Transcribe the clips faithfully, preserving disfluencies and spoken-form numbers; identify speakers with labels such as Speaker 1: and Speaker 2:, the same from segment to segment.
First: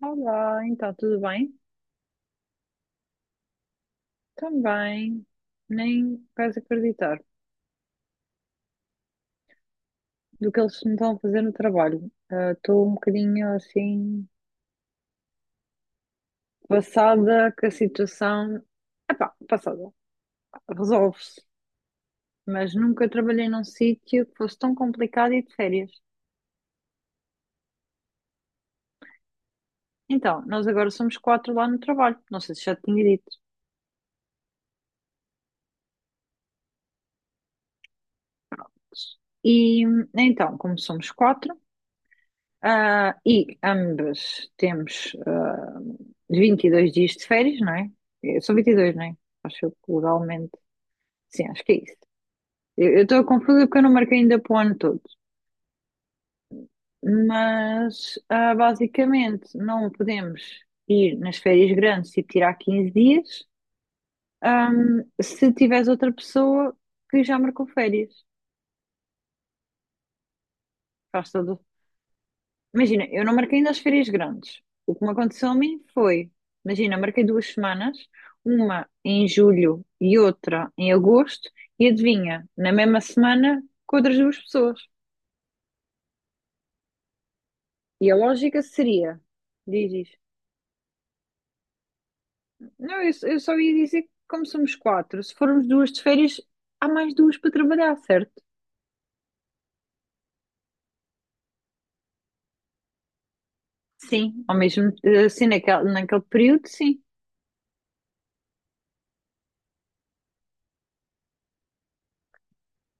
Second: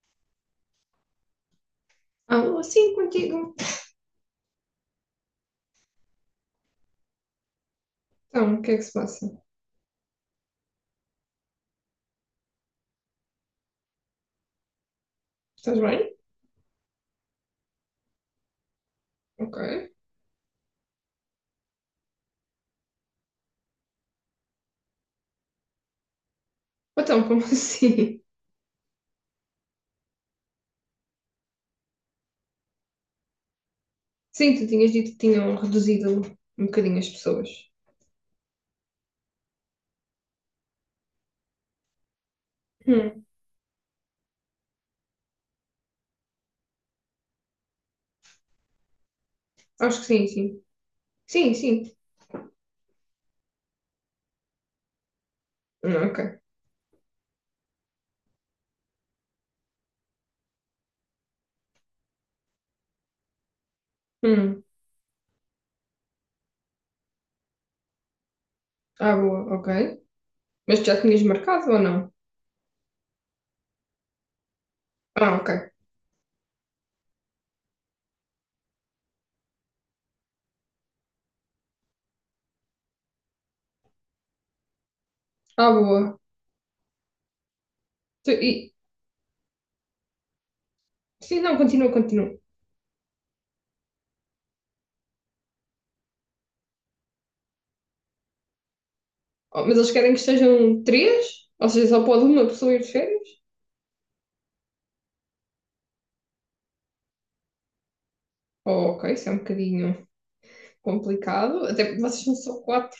Speaker 1: Olá, então tudo bem?
Speaker 2: Alô, sim, contigo.
Speaker 1: Também, nem vais acreditar
Speaker 2: Então, o que é que se passa?
Speaker 1: do que eles me estão a fazer no trabalho. Ah, Estou um bocadinho assim,
Speaker 2: Estás bem?
Speaker 1: passada que a situação.
Speaker 2: Ok.
Speaker 1: Passada, resolve-se, mas nunca trabalhei num sítio que fosse tão complicado e de férias.
Speaker 2: Então, como assim?
Speaker 1: Então, nós agora somos quatro lá no trabalho, não sei se já te tinha dito.
Speaker 2: Sim, tu tinhas dito que tinham reduzido um bocadinho as pessoas.
Speaker 1: E então, como somos quatro. Ah,
Speaker 2: Hum,
Speaker 1: e ambas temos ah, vinte e dois dias de férias, não é? Eh, São vinte e dois, não é? Acho eu que
Speaker 2: Acho que sim,
Speaker 1: legalmente.
Speaker 2: sim.
Speaker 1: Sim,
Speaker 2: Sim,
Speaker 1: acho que é
Speaker 2: sim.
Speaker 1: isso. Eu estou confusa porque eu não marquei ainda para o ano todo.
Speaker 2: Hum, ok.
Speaker 1: Mas, ah, basicamente, não podemos ir nas férias grandes e tirar quinze dias,
Speaker 2: Hum,
Speaker 1: ah, se tiveres outra pessoa que já marcou férias.
Speaker 2: ah, Boa, ok. Mas tu já tinhas
Speaker 1: Faz todo o
Speaker 2: marcado ou não?
Speaker 1: Imagina, eu não marquei ainda as férias grandes. O que me
Speaker 2: Ah,
Speaker 1: aconteceu a
Speaker 2: ok.
Speaker 1: mim foi, imagina, marquei duas semanas, uma em julho e outra em agosto, e adivinha, na mesma semana com outras duas pessoas.
Speaker 2: Ah, boa.
Speaker 1: E a
Speaker 2: Tu-
Speaker 1: lógica
Speaker 2: e,
Speaker 1: seria, diz isto.
Speaker 2: sim, não, continua, continua.
Speaker 1: Não, eu, eu só ia dizer que como somos quatro, se formos duas de férias, há mais duas para trabalhar, certo?
Speaker 2: Oh, mas eles querem que estejam três? Ou seja, só pode uma pessoa ir de férias?
Speaker 1: Sim, ao mesmo, eh, assim, naquele, naquele período, sim.
Speaker 2: Oh, ok, isso é um bocadinho complicado. Até porque vocês são só quatro.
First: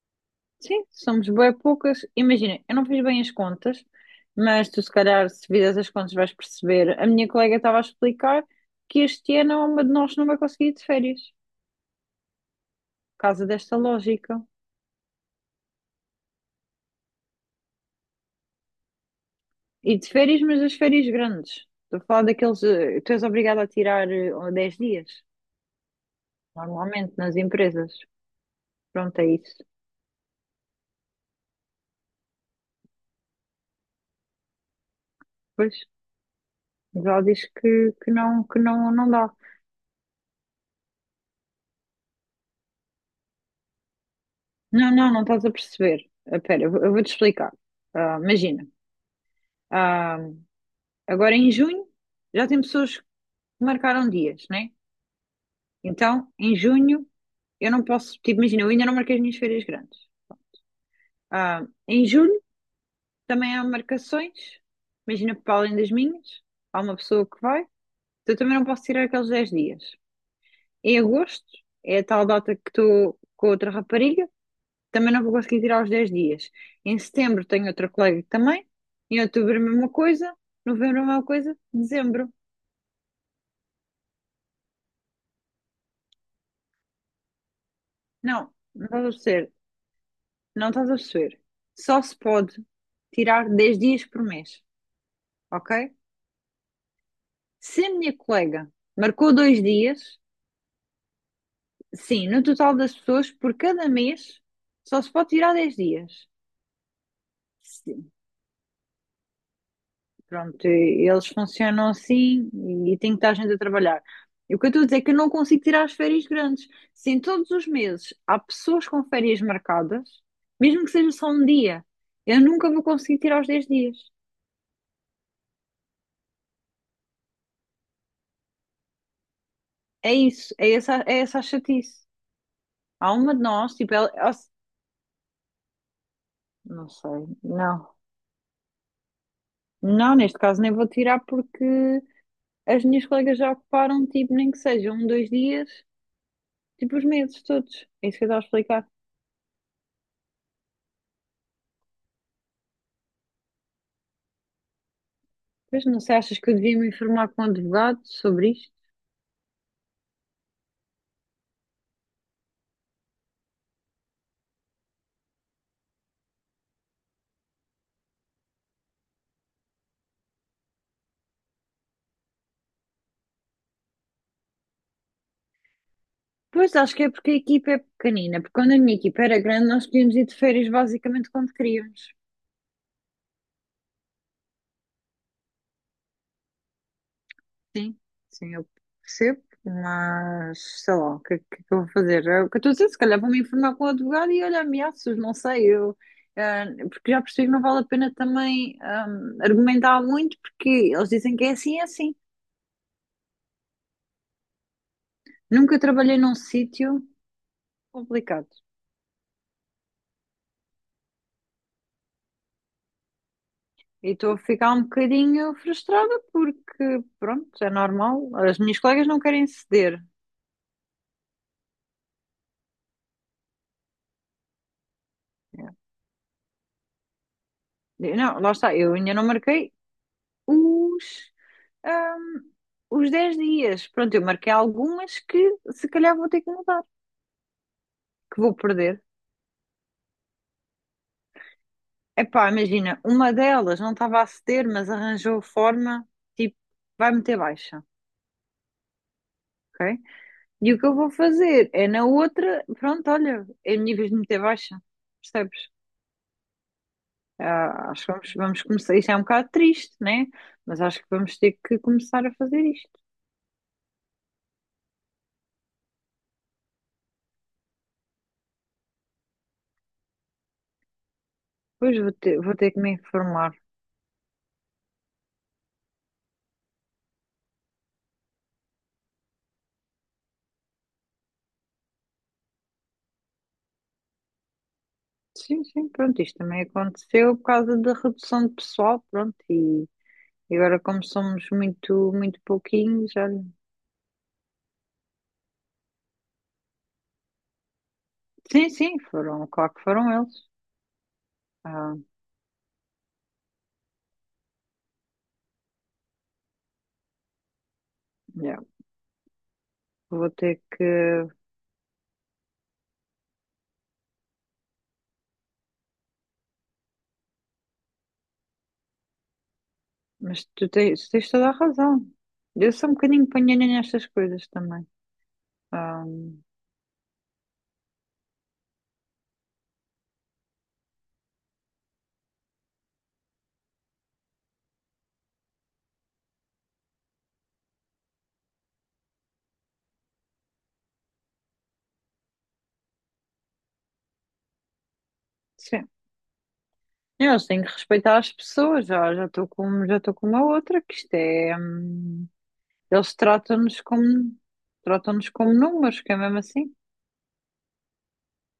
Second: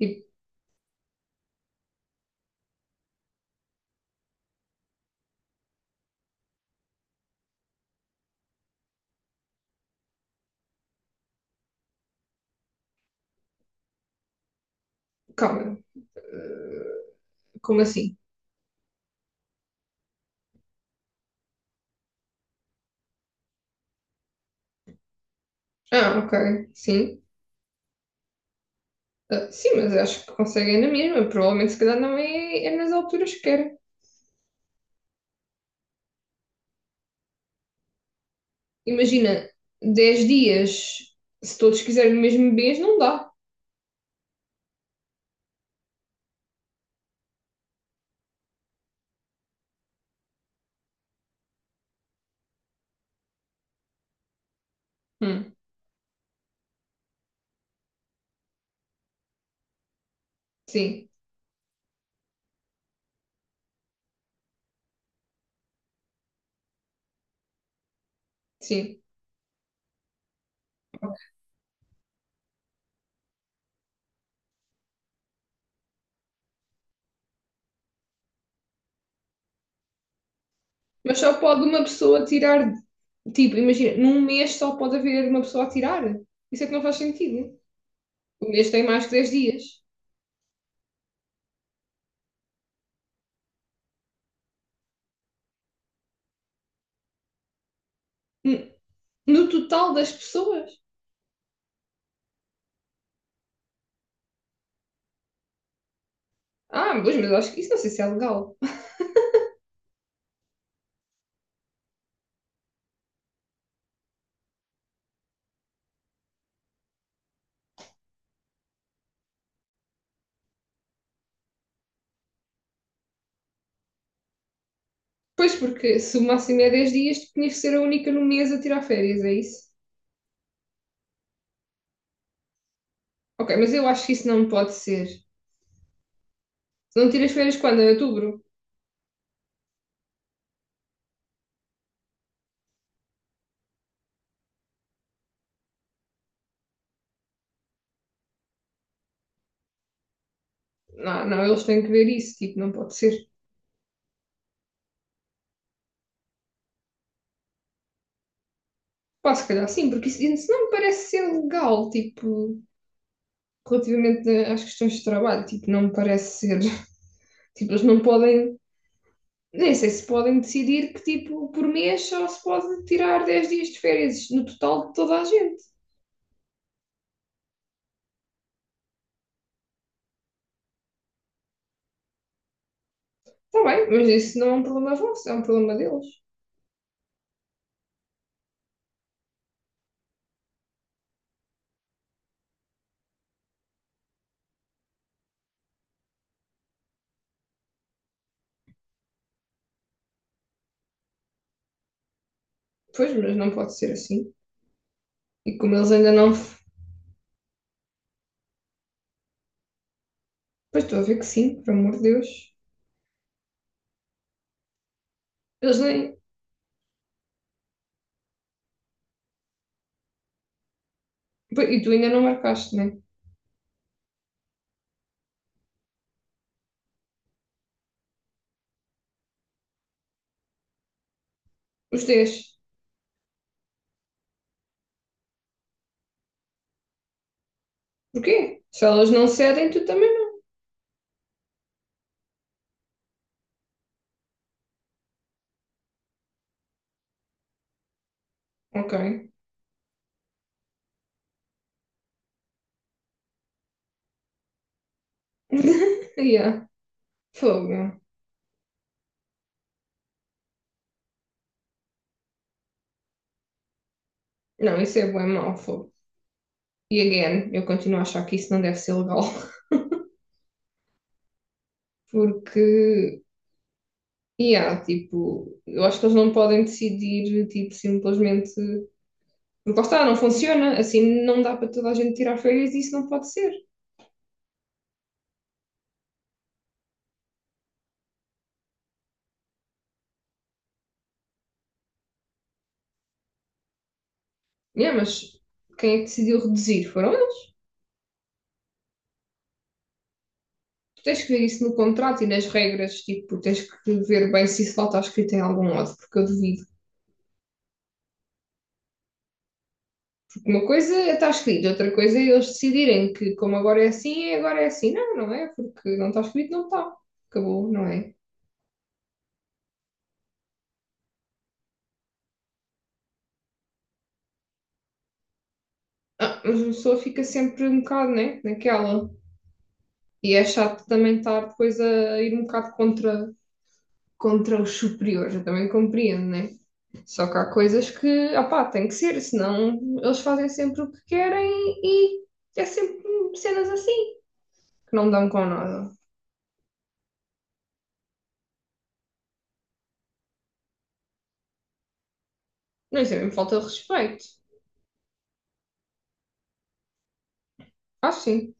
Speaker 2: Tipo,
Speaker 1: Sim, somos bem poucas. Imagina, eu não fiz bem as contas, mas tu, se calhar, se fizeres as contas, vais perceber. A minha colega estava a explicar que este ano uma de nós não vai conseguir ir de férias, por causa desta lógica.
Speaker 2: calma, como assim?
Speaker 1: E de férias, mas das férias grandes. Estou a falar daqueles. eh, Tu és obrigado a tirar eh, dez dias,
Speaker 2: Ah, ok,
Speaker 1: normalmente,
Speaker 2: sim.
Speaker 1: nas empresas. Pronto, é
Speaker 2: Ah,
Speaker 1: isso.
Speaker 2: sim, mas acho que conseguem na mesma. Provavelmente, se calhar, não é, é nas alturas que era.
Speaker 1: Pois, mas ela diz que, que não, que não, não dá.
Speaker 2: Imagina, dez dias, se todos quiserem o mesmo mês, não dá.
Speaker 1: Não, não, não estás a perceber. Espera, eu vou- eu vou-te explicar. Ah, imagina. Ah, Agora em junho já tem pessoas que marcaram dias, né?
Speaker 2: Hum,
Speaker 1: Então, em junho eu não posso, tipo, imagina, eu ainda não marquei as minhas férias grandes.
Speaker 2: sim,
Speaker 1: Ah, em julho também há marcações, imagina, para além das minhas, há uma pessoa que vai, então eu também não posso
Speaker 2: sim.
Speaker 1: tirar aqueles dez dias. Em agosto é a tal data que estou com outra rapariga, também não vou conseguir tirar os dez dias. Em setembro tenho outra colega que também, em outubro a mesma coisa, novembro a
Speaker 2: Mas
Speaker 1: mesma
Speaker 2: só
Speaker 1: coisa,
Speaker 2: pode uma pessoa
Speaker 1: dezembro.
Speaker 2: tirar. Tipo, imagina, num mês só pode haver uma pessoa a tirar. Isso é que não faz sentido. O
Speaker 1: Não,
Speaker 2: mês tem
Speaker 1: não
Speaker 2: mais
Speaker 1: vai
Speaker 2: que dez
Speaker 1: ser.
Speaker 2: dias.
Speaker 1: Não estás a perceber. Só se pode tirar dez dias por mês, ok? Se a minha colega
Speaker 2: N-
Speaker 1: marcou
Speaker 2: No
Speaker 1: dois
Speaker 2: total das
Speaker 1: dias,
Speaker 2: pessoas.
Speaker 1: sim, no total das pessoas, por cada mês, só se pode tirar dez dias.
Speaker 2: Ah, pois, mas acho que isso não sei se é
Speaker 1: Sim.
Speaker 2: legal.
Speaker 1: Pronto, e- eles funcionam assim e tem que estar gente a trabalhar. E o que eu estou a dizer é que eu não consigo tirar as férias grandes. Se em todos os meses há pessoas com férias marcadas, mesmo que seja só um dia, eu nunca vou conseguir tirar os dez dias.
Speaker 2: Pois, porque se o máximo é dez dias, tu tinhas que ser a única no mês a tirar férias, é isso?
Speaker 1: É isso, é essa, é essa a chatice. Há uma de
Speaker 2: Ok, mas
Speaker 1: nós,
Speaker 2: eu
Speaker 1: tipo,
Speaker 2: acho
Speaker 1: ela,
Speaker 2: que isso
Speaker 1: ela-
Speaker 2: não pode ser. Se
Speaker 1: não
Speaker 2: não
Speaker 1: sei,
Speaker 2: tiras férias quando? Em
Speaker 1: não.
Speaker 2: outubro?
Speaker 1: Não, neste caso nem vou tirar porque as minhas colegas já ocuparam, tipo, nem que seja um, dois dias, tipo, os meses todos. É isso que eu estava a explicar.
Speaker 2: Não, não, eles têm que ver isso, tipo, não pode ser.
Speaker 1: Pois não sei, achas que eu devia me informar com o advogado sobre isto?
Speaker 2: Pá, se calhar sim, porque isso, isso não me parece ser legal, tipo, relativamente às questões de trabalho, tipo, não me parece ser. Tipo, eles não podem, nem sei se podem decidir que, tipo, por mês só se pode tirar dez dias de férias no total de toda a gente.
Speaker 1: Pois acho que é porque a equipa é pequenina, porque quando a minha equipa era grande nós podíamos ir de férias basicamente quando queríamos.
Speaker 2: Está bem, mas isso não é um problema vosso, é um problema deles.
Speaker 1: Sim, sim, eu percebo, mas sei lá, o que, é que é que eu vou fazer? É o que eu estou a dizer, se calhar vou-me informar com o advogado e olha, ameaças, não sei, eu, eh, porque já percebi que não vale a pena também hum, argumentar muito, porque eles dizem que é assim, é assim.
Speaker 2: Pois, mas não pode ser assim. E como
Speaker 1: Nunca
Speaker 2: eles ainda
Speaker 1: trabalhei
Speaker 2: não.
Speaker 1: num sítio complicado
Speaker 2: Pois estou a ver que sim, por amor de Deus.
Speaker 1: e estou a ficar um bocadinho
Speaker 2: Eles nem,
Speaker 1: frustrada porque, pronto, é normal, as minhas colegas não querem ceder.
Speaker 2: pois, e tu ainda não marcaste, né?
Speaker 1: É. Não, lá está, eu ainda não marquei os.
Speaker 2: Os dez.
Speaker 1: hum, os dez dias. Pronto, eu marquei algumas que se calhar vou ter que mudar, que vou
Speaker 2: Porquê? Se
Speaker 1: perder.
Speaker 2: elas não cedem, tu também
Speaker 1: Epá, imagina, uma delas não estava a ceder, mas arranjou forma, tipo, vai meter baixa,
Speaker 2: não. Ok.
Speaker 1: ok? E o que eu vou fazer é na outra, pronto, olha, é a minha vez de meter baixa, percebes?
Speaker 2: Yeah.
Speaker 1: Ah,
Speaker 2: Fogo.
Speaker 1: acho que vamos, vamos começar, isto é um bocado triste, né? Mas acho que vamos ter que começar a fazer isto.
Speaker 2: Não, isso é bem mau, fogo. E again, eu continuo a achar que isso não deve ser legal.
Speaker 1: Pois vou ter, vou ter que me
Speaker 2: Porque,
Speaker 1: informar.
Speaker 2: yeah, tipo, eu acho que eles não podem decidir, tipo, simplesmente. Porque lá está, não funciona. Assim não dá para toda a gente tirar férias e isso não pode ser.
Speaker 1: Sim, sim, pronto, isto também aconteceu por causa da redução de pessoal, pronto, e e agora como somos muito, muito pouquinhos, olha,
Speaker 2: Yeah, mas quem é que decidiu reduzir? Foram eles.
Speaker 1: sim, sim, foram, claro que foram eles.
Speaker 2: Tu tens que ver isso no
Speaker 1: Ah,
Speaker 2: contrato e nas regras, tipo, tens que ver bem se isso lá está escrito em algum lado, porque eu duvido.
Speaker 1: yeah, Vou
Speaker 2: Porque
Speaker 1: ter
Speaker 2: uma
Speaker 1: que,
Speaker 2: coisa é estar escrito, outra coisa é eles decidirem que como agora é assim, é agora é assim. Não, não é, porque não está escrito, não está. Acabou, não é?
Speaker 1: mas tu tens, tens toda a razão. Eu sou um bocadinho panhanha nestas coisas também. Ah,
Speaker 2: Ah, mas a pessoa fica sempre um bocado, né, naquela. E é chato também estar depois a ir um bocado contra, contra os superiores, eu também compreendo, né? Só que há coisas que, opá, tem que ser, senão eles fazem sempre o que querem e é sempre cenas assim, que não dão com
Speaker 1: sim,
Speaker 2: nada.
Speaker 1: eu tenho que respeitar as pessoas, já já estou com, já estou com uma outra, que isto é, hum,
Speaker 2: Não, isso
Speaker 1: eles
Speaker 2: é mesmo falta de
Speaker 1: tratam-nos como,
Speaker 2: respeito.
Speaker 1: tratam-nos como números, que é mesmo assim.
Speaker 2: Acho sim.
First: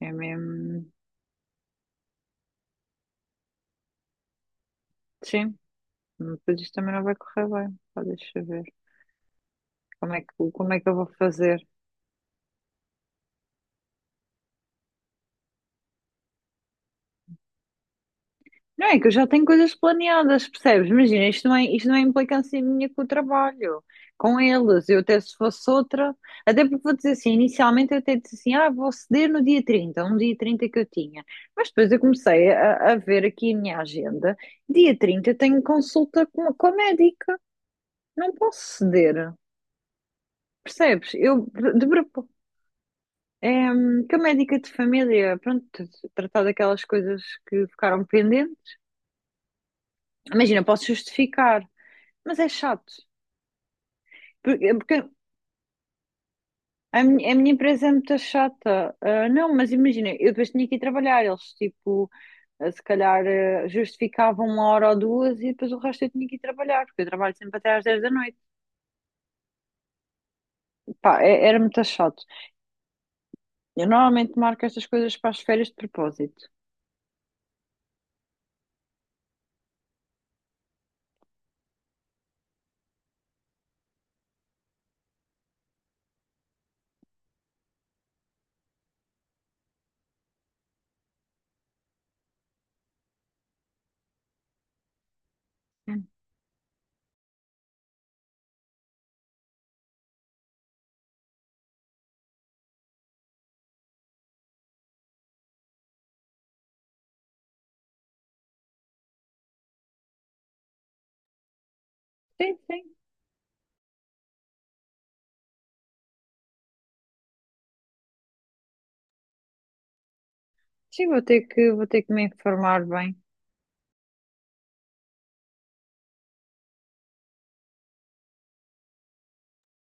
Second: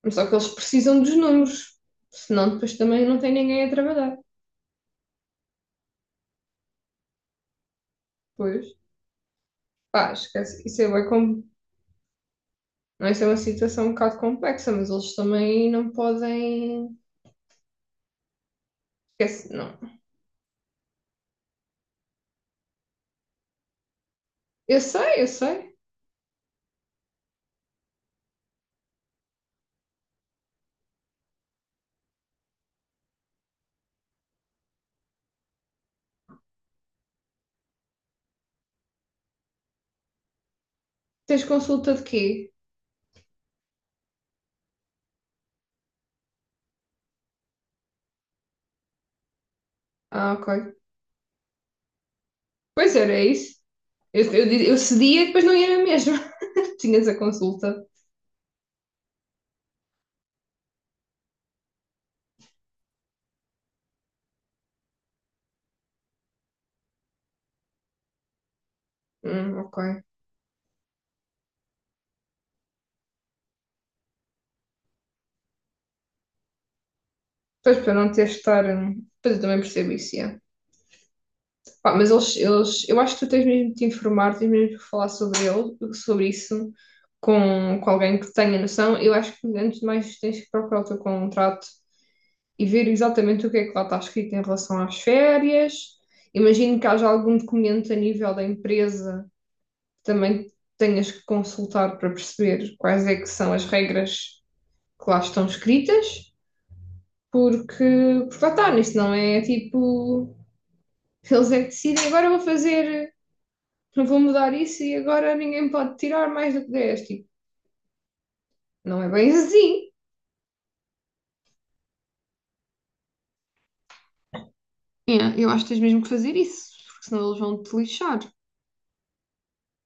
Speaker 1: É
Speaker 2: Mas só que eles
Speaker 1: mesmo.
Speaker 2: precisam dos números, senão depois também não tem ninguém a trabalhar.
Speaker 1: Sim, depois isto também não vai correr bem. Pá, deixa ver.
Speaker 2: Pois, pá,
Speaker 1: Como é que,
Speaker 2: esquece.
Speaker 1: como é
Speaker 2: Isso é,
Speaker 1: que eu
Speaker 2: bué
Speaker 1: vou
Speaker 2: com.
Speaker 1: fazer?
Speaker 2: Não, isso é uma situação um bocado complexa, mas eles também não podem.
Speaker 1: Não é que eu já tenho
Speaker 2: Esquece, não.
Speaker 1: coisas planeadas, percebes? Imagina, isto não é, isto não é implicância minha com o trabalho, com
Speaker 2: Eu
Speaker 1: eles. Eu até
Speaker 2: sei, eu
Speaker 1: se fosse
Speaker 2: sei.
Speaker 1: outra, até porque vou dizer assim, inicialmente eu até disse assim, ah, vou ceder no dia trinta um dia trinta que eu tinha. Mas depois eu comecei a, a ver aqui a minha agenda. Dia trinta eu tenho consulta com, com a médica, não posso ceder. Percebes? Eu
Speaker 2: Tens
Speaker 1: de, de
Speaker 2: consulta de quê?
Speaker 1: propósito. É, hum, que a médica de família, pronto, tratar daquelas coisas que ficaram pendentes.
Speaker 2: Ah, ok.
Speaker 1: Imagina, posso justificar, mas é chato.
Speaker 2: Pois era é isso. Eu, eu,
Speaker 1: Porque,
Speaker 2: eu
Speaker 1: porque
Speaker 2: cedia e depois não ia mesmo.
Speaker 1: a,
Speaker 2: Tinhas a
Speaker 1: minha, a minha
Speaker 2: consulta.
Speaker 1: empresa é muito chata. Ah, não, mas imagina, eu depois tinha que ir trabalhar. Eles, tipo, ah, se calhar ah, justificavam uma hora ou duas e depois o resto eu tinha que ir trabalhar, porque eu trabalho sempre até às dez da noite.
Speaker 2: Hum, ok.
Speaker 1: Pá, é- era muito chato. Eu normalmente marco estas coisas para as férias de propósito.
Speaker 2: Pois para não ter de estar. hum, Pois eu também percebo isso, yeah. Pá, mas eles, eles. Eu acho que tu tens mesmo de te informar, tens mesmo de falar sobre ele, sobre isso, com, com alguém que tenha noção. Eu acho que antes de mais tens que procurar o teu contrato e ver exatamente o que é que lá está escrito em relação às férias. Imagino que haja algum documento a nível da empresa que também tenhas que consultar para perceber quais é que são as regras que lá estão escritas, porque, porque lá está, isso não é tipo. Eles é que decidem, agora vou
Speaker 1: Sim, sim.
Speaker 2: fazer, não vou mudar isso e agora ninguém pode tirar mais do que dez. Tipo, não é bem assim.
Speaker 1: Sim, vou ter que, vou ter que me informar bem.
Speaker 2: É, eu acho que tens mesmo que fazer isso, porque senão eles vão te lixar.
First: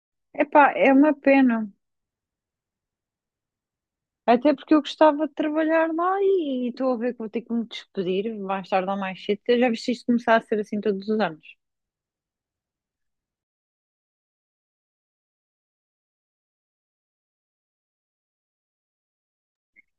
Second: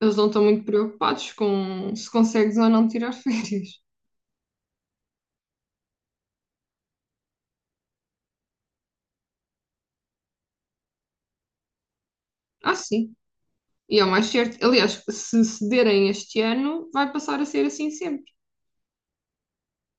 Speaker 2: Eles não estão muito
Speaker 1: Epá, é uma
Speaker 2: preocupados
Speaker 1: pena.
Speaker 2: com se consegues ou não tirar férias.
Speaker 1: Até porque eu gostava de trabalhar lá e e estou a ver que vou ter que me despedir mais tarde ou mais cedo. Já viste isto começar a ser assim todos os anos?
Speaker 2: Ah, sim. E é o mais certo. Aliás, se cederem este ano, vai passar a ser assim sempre.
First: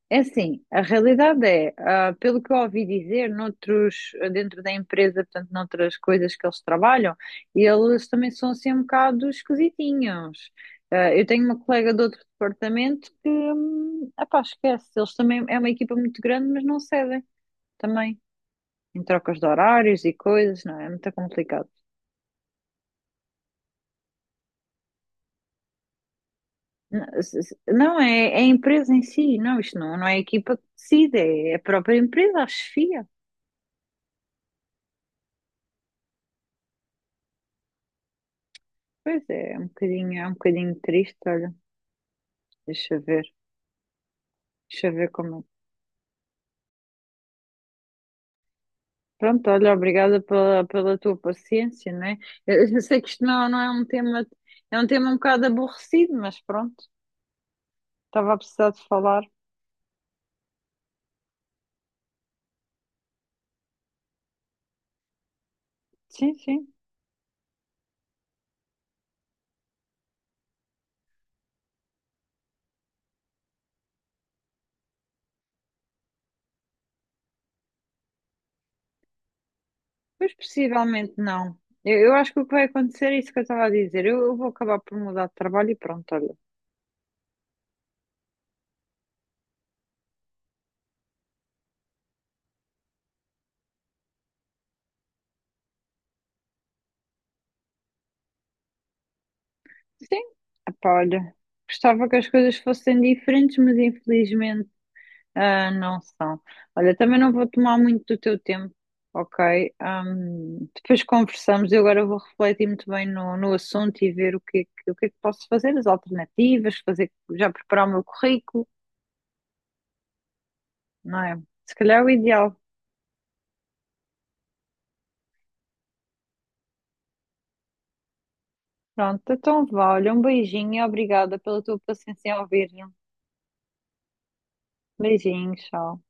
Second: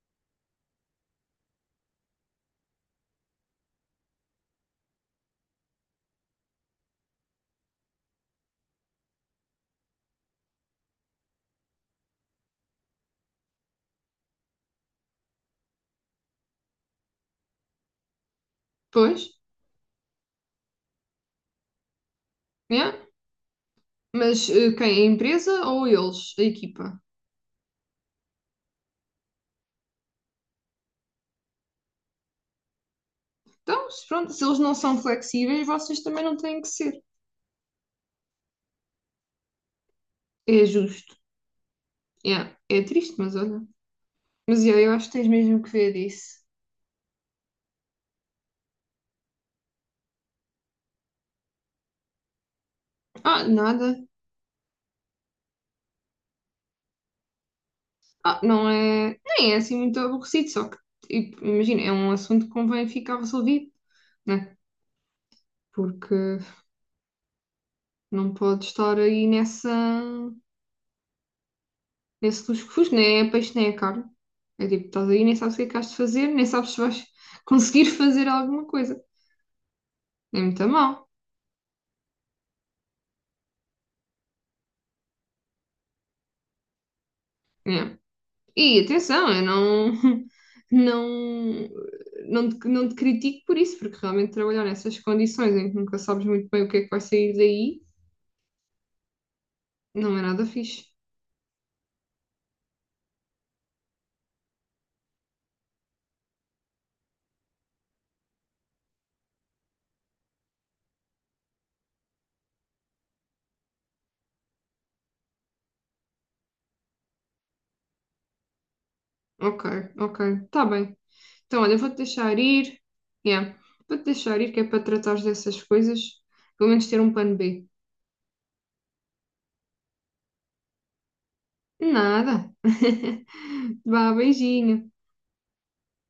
Speaker 1: É assim, a realidade é, ah, pelo que eu ouvi dizer, noutros, dentro da empresa, portanto, noutras coisas que eles trabalham, eles também são assim um bocado esquisitinhos. Ah, eu tenho uma colega de outro departamento que, hum, epá, esquece, eles também, é uma equipa muito grande, mas não cedem também, em
Speaker 2: Pois,
Speaker 1: trocas de horários e coisas, não é? É muito complicado.
Speaker 2: é? Mas eh, quem? A empresa ou eles? A equipa?
Speaker 1: Não, se- se- não, é, é a empresa em si, não, isto não, não é a equipa que decide, é a própria empresa, a chefia.
Speaker 2: Então, se pronto, se eles não são flexíveis, vocês também não têm que ser.
Speaker 1: Pois é, é um bocadinho, é um
Speaker 2: É
Speaker 1: bocadinho
Speaker 2: justo.
Speaker 1: triste, olha.
Speaker 2: Yeah, é
Speaker 1: Deixa eu
Speaker 2: triste,
Speaker 1: ver,
Speaker 2: mas olha. Mas yeah,
Speaker 1: deixa
Speaker 2: eu
Speaker 1: eu
Speaker 2: acho
Speaker 1: ver
Speaker 2: que tens
Speaker 1: como. é.
Speaker 2: mesmo que ver isso.
Speaker 1: Pronto, olha, obrigada pela, pela tua paciência, né? Eu, eu sei que isto
Speaker 2: Ah,
Speaker 1: não, não é um
Speaker 2: nada.
Speaker 1: tema, é um tema um bocado aborrecido, mas pronto, estava a
Speaker 2: Ah, não
Speaker 1: precisar de
Speaker 2: é.
Speaker 1: falar.
Speaker 2: Nem é assim muito aborrecido, só que, tipo, imagina, é um assunto que convém ficar resolvido, né?
Speaker 1: Sim,
Speaker 2: Porque
Speaker 1: sim,
Speaker 2: não pode estar aí nessa. Nesse lusco-fusco, nem é peixe, nem é carne. É tipo, estás aí, nem sabes o que é que has de fazer, nem sabes se vais conseguir fazer alguma coisa.
Speaker 1: pois
Speaker 2: É muito mal.
Speaker 1: possivelmente não. Eu, eu acho que o que vai acontecer é isso que eu estava a dizer. Eu, eu vou acabar por mudar de trabalho e pronto, olha.
Speaker 2: Né? E atenção, eu não, não, não, te, não te critico por isso, porque realmente trabalhar nessas condições em que nunca sabes muito bem o que é que vai sair daí, não é
Speaker 1: Sim,
Speaker 2: nada fixe.
Speaker 1: epá, olha, gostava que as coisas fossem diferentes, mas infelizmente. Ah, não são. Olha, também não vou tomar muito do teu tempo, ok? Ahm, depois conversamos. Eu agora vou refletir muito bem no, no assunto e ver o que, é que- o que é que posso fazer, as alternativas, fazer, já preparar o meu currículo,
Speaker 2: Ok, ok, tá bem.
Speaker 1: não é?
Speaker 2: Então,
Speaker 1: Se
Speaker 2: olha, vou-te
Speaker 1: calhar é o
Speaker 2: deixar
Speaker 1: ideal.
Speaker 2: ir. Yeah. Vou-te deixar ir, que é para tratares dessas coisas, pelo menos ter um plano B.
Speaker 1: Pronto, então vá. Olha, um beijinho e obrigada pela tua paciência em
Speaker 2: Nada.
Speaker 1: ouvir-me.
Speaker 2: Vá, beijinho.
Speaker 1: Beijinho, tchau.